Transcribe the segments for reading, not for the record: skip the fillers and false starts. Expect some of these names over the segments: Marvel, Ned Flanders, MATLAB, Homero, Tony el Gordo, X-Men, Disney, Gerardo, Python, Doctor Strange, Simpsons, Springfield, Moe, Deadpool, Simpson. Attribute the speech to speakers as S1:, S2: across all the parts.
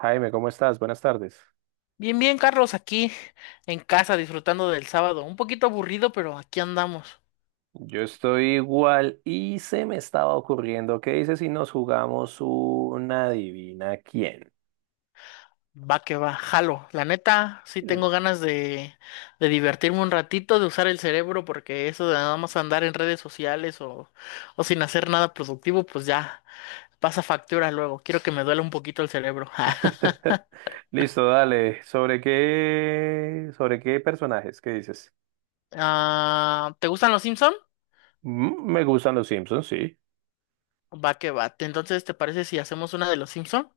S1: Jaime, ¿cómo estás? Buenas tardes.
S2: Bien, bien, Carlos, aquí en casa disfrutando del sábado. Un poquito aburrido, pero aquí andamos.
S1: Yo estoy igual y se me estaba ocurriendo, ¿qué dices si nos jugamos una adivina quién?
S2: Va que va, jalo. La neta, sí
S1: L-
S2: tengo ganas de divertirme un ratito, de usar el cerebro, porque eso de nada más andar en redes sociales o sin hacer nada productivo, pues ya pasa factura luego. Quiero que me duela un poquito el cerebro.
S1: Listo, dale. Sobre qué personajes? ¿Qué dices?
S2: Ah, ¿te gustan los Simpson?
S1: Me gustan los Simpsons, sí.
S2: Va que va. Entonces, ¿te parece si hacemos una de los Simpson?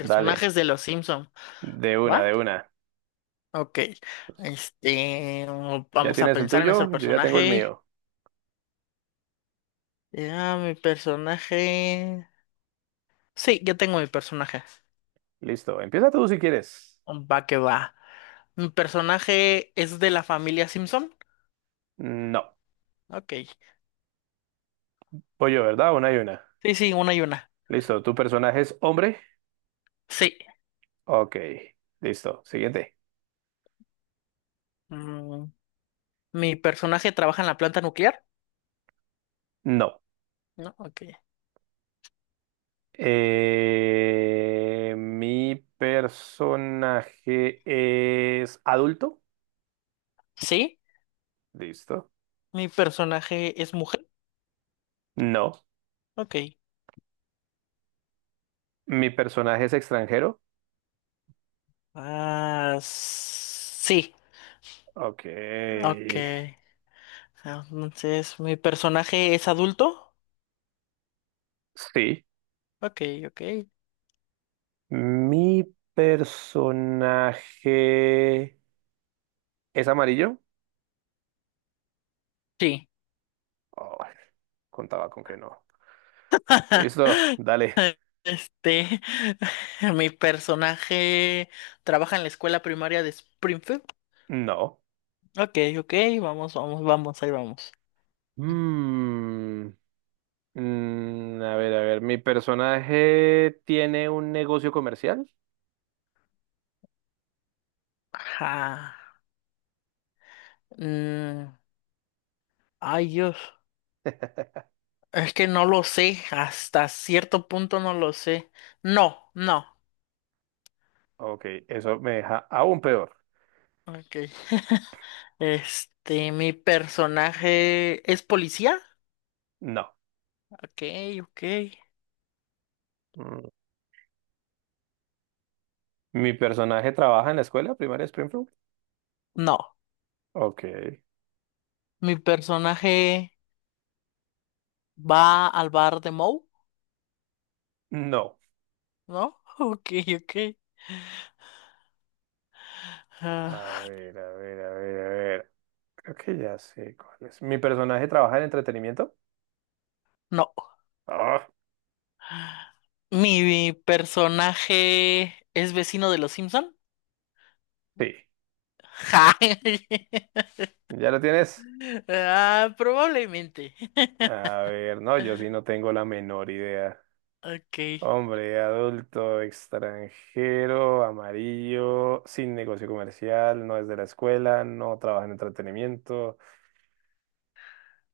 S1: Dale,
S2: de los Simpson,
S1: de una,
S2: ¿va?
S1: de una.
S2: Ok,
S1: ¿Ya
S2: vamos a
S1: tienes el
S2: pensar en
S1: tuyo?
S2: nuestro
S1: Yo ya tengo el
S2: personaje.
S1: mío.
S2: Ya, mi personaje. Sí, ya tengo mi personaje.
S1: Listo, empieza tú si quieres.
S2: Va que va. Mi personaje es de la familia Simpson.
S1: No,
S2: Ok.
S1: voy yo, ¿verdad? Una y una.
S2: Sí, sí, una y una.
S1: Listo, ¿tu personaje es hombre?
S2: Sí.
S1: Ok, listo. Siguiente.
S2: Mm, Mi personaje trabaja en la planta nuclear.
S1: No.
S2: No, ok.
S1: Mi personaje es adulto.
S2: Sí.
S1: Listo.
S2: Mi personaje es mujer.
S1: No.
S2: Ok.
S1: Mi personaje es extranjero.
S2: Ah, sí.
S1: Ok.
S2: Ok. Entonces, mi personaje es adulto.
S1: Sí.
S2: Ok, ok.
S1: Mi personaje es amarillo.
S2: Sí.
S1: Oh, contaba con que no. Listo. Dale.
S2: Este, mi personaje trabaja en la escuela primaria de Springfield.
S1: No.
S2: Ok, ok, vamos, vamos, vamos, ahí vamos.
S1: Mm, a ver, a ver. Mi personaje tiene un negocio comercial.
S2: Ajá. Mm, ay, Dios. Es que no lo sé. Hasta cierto punto no lo sé. No, no.
S1: Ok, eso me deja aún peor.
S2: Ok. Mi personaje es policía.
S1: No.
S2: Ok, ok.
S1: Mm. ¿Mi personaje trabaja en la escuela primaria de Springfield?
S2: No.
S1: Ok.
S2: Mi personaje va al bar de Moe,
S1: No.
S2: ¿no? Ok, ok.
S1: A
S2: Ah,
S1: ver, a ver, a ver, a ver. Creo que ya sé cuál es. ¿Mi personaje trabaja en entretenimiento?
S2: no.
S1: Ah,
S2: ¿Mi personaje es vecino de los Simpson?
S1: sí.
S2: Ja.
S1: ¿Ya lo tienes?
S2: Ah, probablemente.
S1: A ver, no, yo sí no tengo la menor idea.
S2: Ok.
S1: Hombre, adulto, extranjero, amarillo, sin negocio comercial, no es de la escuela, no trabaja en entretenimiento.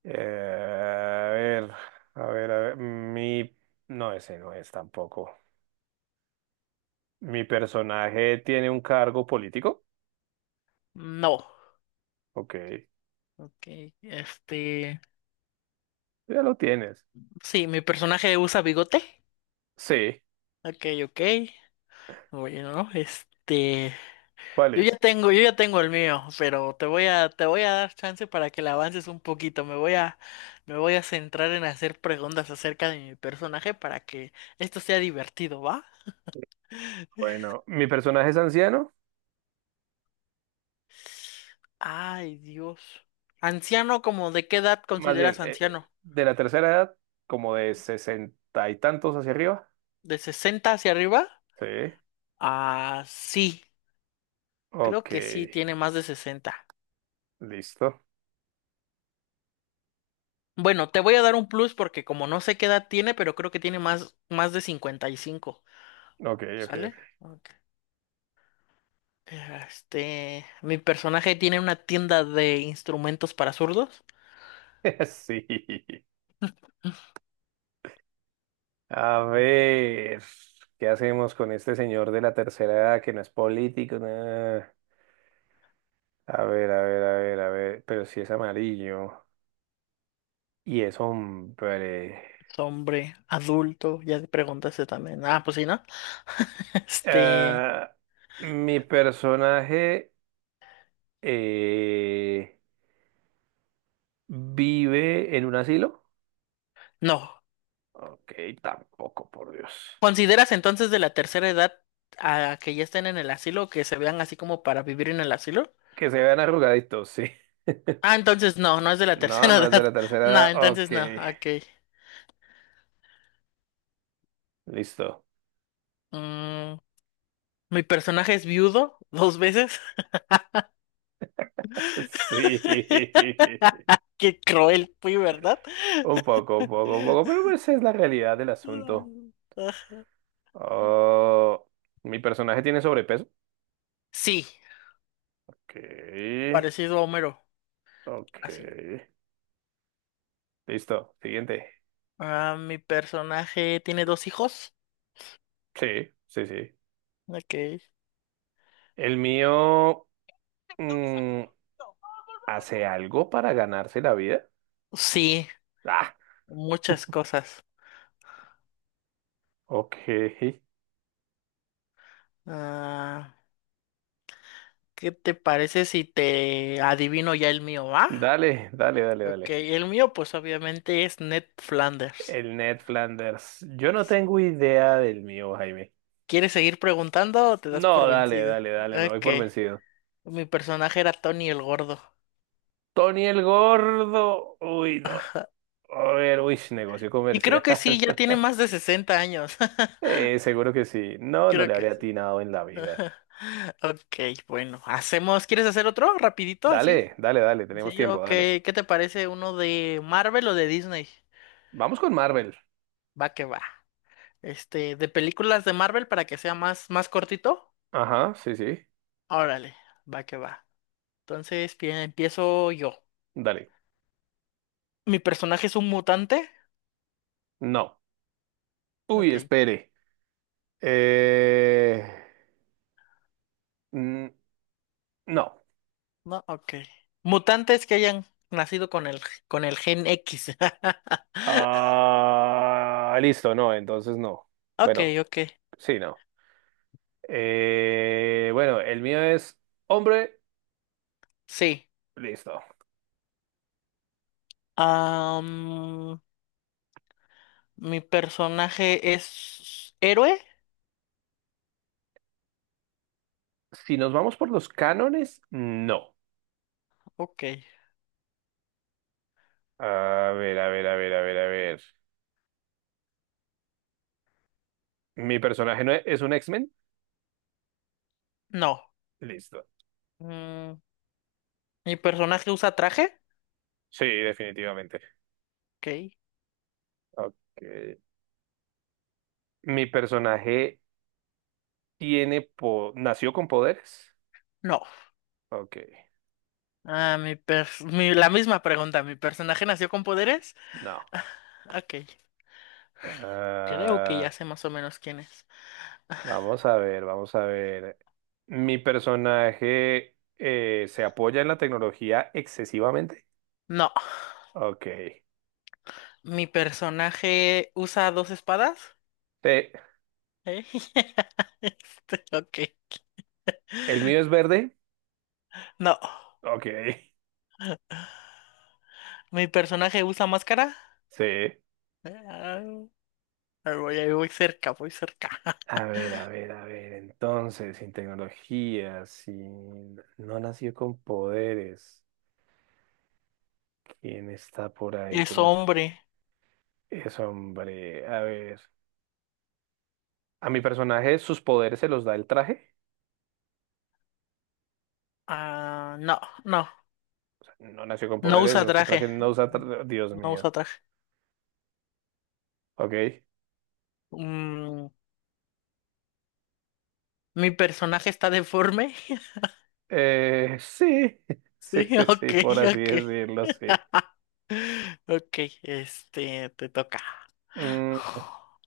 S1: Eh, a ver, a ver, a ver. Mi. No, ese no es tampoco. ¿Mi personaje tiene un cargo político?
S2: No.
S1: Ok,
S2: Ok. Este.
S1: ya lo tienes.
S2: Sí, mi personaje usa bigote.
S1: Sí,
S2: Ok, ok. Bueno, este.
S1: ¿cuál es?
S2: Yo ya tengo el mío, pero te voy a dar chance para que le avances un poquito. Me voy a centrar en hacer preguntas acerca de mi personaje para que esto sea divertido, ¿va?
S1: Bueno, ¿mi personaje es anciano?
S2: Ay, Dios. Anciano, ¿como de qué edad
S1: Más bien,
S2: consideras anciano?
S1: de la tercera edad, como de sesenta y tantos hacia arriba.
S2: ¿De sesenta hacia arriba?
S1: Sí,
S2: Ah, sí. Creo
S1: ok,
S2: que sí, tiene más de 60.
S1: listo.
S2: Bueno, te voy a dar un plus porque como no sé qué edad tiene, pero creo que tiene más de cincuenta y cinco.
S1: Ok, ok, ok.
S2: ¿Sale? Ok. Mi personaje tiene una tienda de instrumentos para zurdos.
S1: Sí. A ver, ¿qué hacemos con este señor de la tercera edad que no es político? Nah. A ver, a ver, a ver, a ver. Pero si es amarillo y es hombre.
S2: Es hombre, adulto, ya te preguntaste también. Ah, pues sí, ¿no? Este,
S1: Eh, mi personaje eh, vive en un asilo.
S2: no.
S1: Ok, tampoco, por Dios.
S2: ¿Consideras entonces de la tercera edad a que ya estén en el asilo o que se vean así como para vivir en el asilo?
S1: Que se vean arrugaditos, sí.
S2: Ah, entonces no, no es de la
S1: No,
S2: tercera
S1: no es de la
S2: edad.
S1: tercera
S2: No,
S1: edad.
S2: entonces
S1: Ok,
S2: no, ok.
S1: listo.
S2: Mm, mi personaje es viudo dos veces.
S1: Sí,
S2: Qué cruel fui, ¿verdad?
S1: un poco, un poco, un poco, pero esa es la realidad del asunto. Oh, mi personaje tiene sobrepeso.
S2: Sí,
S1: Ok.
S2: parecido a Homero,
S1: Ok.
S2: así.
S1: Listo. Siguiente.
S2: Ah, mi personaje tiene dos hijos.
S1: Sí, sí, sí.
S2: Ok.
S1: El mío mm, hace algo para ganarse la vida.
S2: Sí,
S1: Ah,
S2: muchas cosas.
S1: ok.
S2: Ah, ¿qué te parece si te adivino ya el mío, va?
S1: Dale, dale, dale,
S2: Ok,
S1: dale.
S2: el mío pues obviamente es Ned Flanders.
S1: El Ned Flanders. Yo no tengo idea del mío, Jaime.
S2: ¿Quieres seguir preguntando o te das por
S1: No, dale,
S2: vencido?
S1: dale, dale. Me voy
S2: Ok,
S1: por vencido.
S2: mi personaje era Tony el Gordo.
S1: Tony el Gordo. Uy, no. A ver, uy, negocio
S2: Y creo
S1: comercial.
S2: que sí, ya tiene más de 60 años.
S1: Seguro que sí. No, no
S2: Creo
S1: le
S2: que
S1: habría
S2: sí.
S1: atinado en la vida.
S2: Ok, bueno, hacemos. ¿Quieres hacer otro rapidito así?
S1: Dale, dale, dale. Tenemos
S2: Sí,
S1: tiempo,
S2: ok.
S1: dale.
S2: ¿Qué te parece uno de Marvel o de Disney?
S1: Vamos con Marvel.
S2: Va que va. Este, de películas de Marvel para que sea más cortito.
S1: Ajá, sí, sí.
S2: Órale, va que va. Entonces, bien, empiezo yo.
S1: Dale.
S2: ¿Mi personaje es un mutante?
S1: No. Uy,
S2: Ok.
S1: espere. Eh, mm, no.
S2: No, ok. Mutantes que hayan nacido con el gen X.
S1: Ah, listo, no, entonces no.
S2: Ok,
S1: Bueno,
S2: ok.
S1: sí, no. Bueno, el mío es hombre.
S2: Sí.
S1: Listo.
S2: Am, ¿mi personaje es héroe?
S1: Si nos vamos por los cánones, no.
S2: Ok.
S1: A ver, a ver, a ver, a ver, a ver. ¿Mi personaje no es, es un X-Men?
S2: No.
S1: Listo.
S2: Mm, ¿Mi personaje usa traje?
S1: Sí, definitivamente.
S2: Ok.
S1: Ok. ¿Mi personaje nació con poderes?
S2: No.
S1: Ok,
S2: Ah, la misma pregunta. ¿Mi personaje nació con poderes?
S1: no.
S2: Ok. Creo que
S1: Ah,
S2: ya sé más o menos quién es.
S1: vamos a ver, vamos a ver. ¿Mi personaje se apoya en la tecnología excesivamente?
S2: No,
S1: Ok.
S2: mi personaje usa dos espadas.
S1: Te-
S2: ¿Eh? Este, ok.
S1: ¿El mío es verde?
S2: No,
S1: Ok,
S2: mi personaje usa máscara.
S1: sí.
S2: Ah, ahí voy cerca, voy cerca.
S1: A ver, a ver, a ver. Entonces, sin tecnología, sin no nació con poderes. ¿Quién está por ahí?
S2: Es
S1: ¿Quién es?
S2: hombre.
S1: Es hombre. A ver. ¿A mi personaje sus poderes se los da el traje?
S2: Ah,
S1: No nació con
S2: no
S1: poderes,
S2: usa
S1: no se traje,
S2: traje.
S1: no usa, tra- Dios
S2: No
S1: mío.
S2: usa traje.
S1: Ok.
S2: Mm, mi personaje está deforme.
S1: Sí, sí,
S2: Sí,
S1: sí,
S2: ok,
S1: sí, por así
S2: ok.
S1: decirlo, sí.
S2: Ok, este, te toca.
S1: Mm,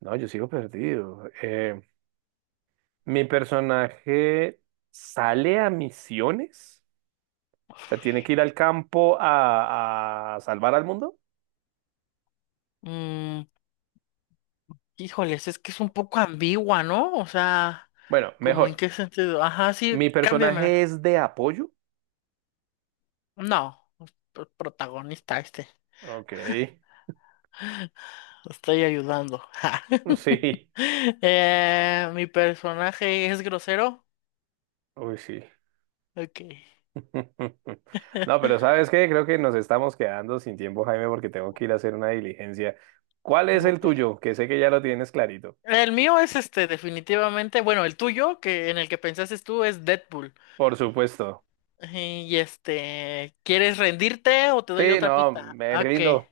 S1: no, yo sigo perdido. Mi personaje sale a misiones, o sea, tiene que ir al campo a salvar al mundo.
S2: Mm, híjoles, es que es un poco ambigua, ¿no? O sea,
S1: Bueno,
S2: como en
S1: mejor.
S2: qué sentido. Ajá, sí,
S1: Mi
S2: cámbiame.
S1: personaje es de apoyo.
S2: No, protagonista este.
S1: Ok,
S2: Lo estoy ayudando.
S1: sí,
S2: Mi personaje es grosero.
S1: uy, sí.
S2: Ok.
S1: No, pero ¿sabes qué? Creo que nos estamos quedando sin tiempo, Jaime, porque tengo que ir a hacer una diligencia. ¿Cuál es el
S2: Ok.
S1: tuyo? Que sé que ya lo tienes clarito.
S2: El mío es este, definitivamente. Bueno, el tuyo, que en el que pensaste tú, es Deadpool.
S1: Por supuesto.
S2: Y este, ¿quieres rendirte o te doy
S1: Sí,
S2: otra
S1: no,
S2: pista?
S1: me
S2: Ok.
S1: rindo.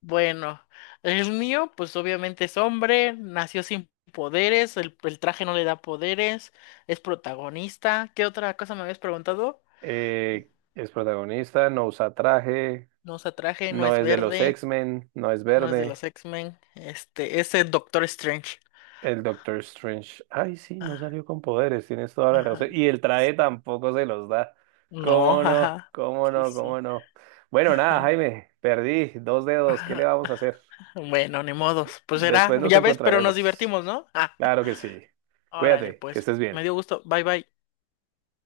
S2: Bueno, el mío, pues obviamente es hombre, nació sin poderes, el traje no le da poderes, es protagonista. ¿Qué otra cosa me habías preguntado?
S1: Es protagonista, no usa traje,
S2: No usa traje, no
S1: no
S2: es
S1: es de los
S2: verde,
S1: X-Men, no es
S2: no es de
S1: verde.
S2: los X-Men, este, es el Doctor Strange.
S1: El Doctor Strange. Ay, sí, no
S2: Ah,
S1: salió con poderes, tienes toda la
S2: ajá.
S1: razón. Y el traje
S2: So-
S1: tampoco se los da.
S2: No,
S1: ¿Cómo no?
S2: ajá.
S1: ¿Cómo
S2: Sí,
S1: no?
S2: sí.
S1: ¿Cómo no? Bueno, nada,
S2: Ajá,
S1: Jaime, perdí dos dedos. ¿Qué le
S2: ajá.
S1: vamos a hacer?
S2: Bueno, ni modos. Pues será,
S1: Después nos
S2: ya ves, pero nos
S1: encontraremos.
S2: divertimos, ¿no? Ah,
S1: Claro que sí.
S2: órale,
S1: Cuídate, que
S2: pues.
S1: estés
S2: Me
S1: bien.
S2: dio gusto. Bye, bye.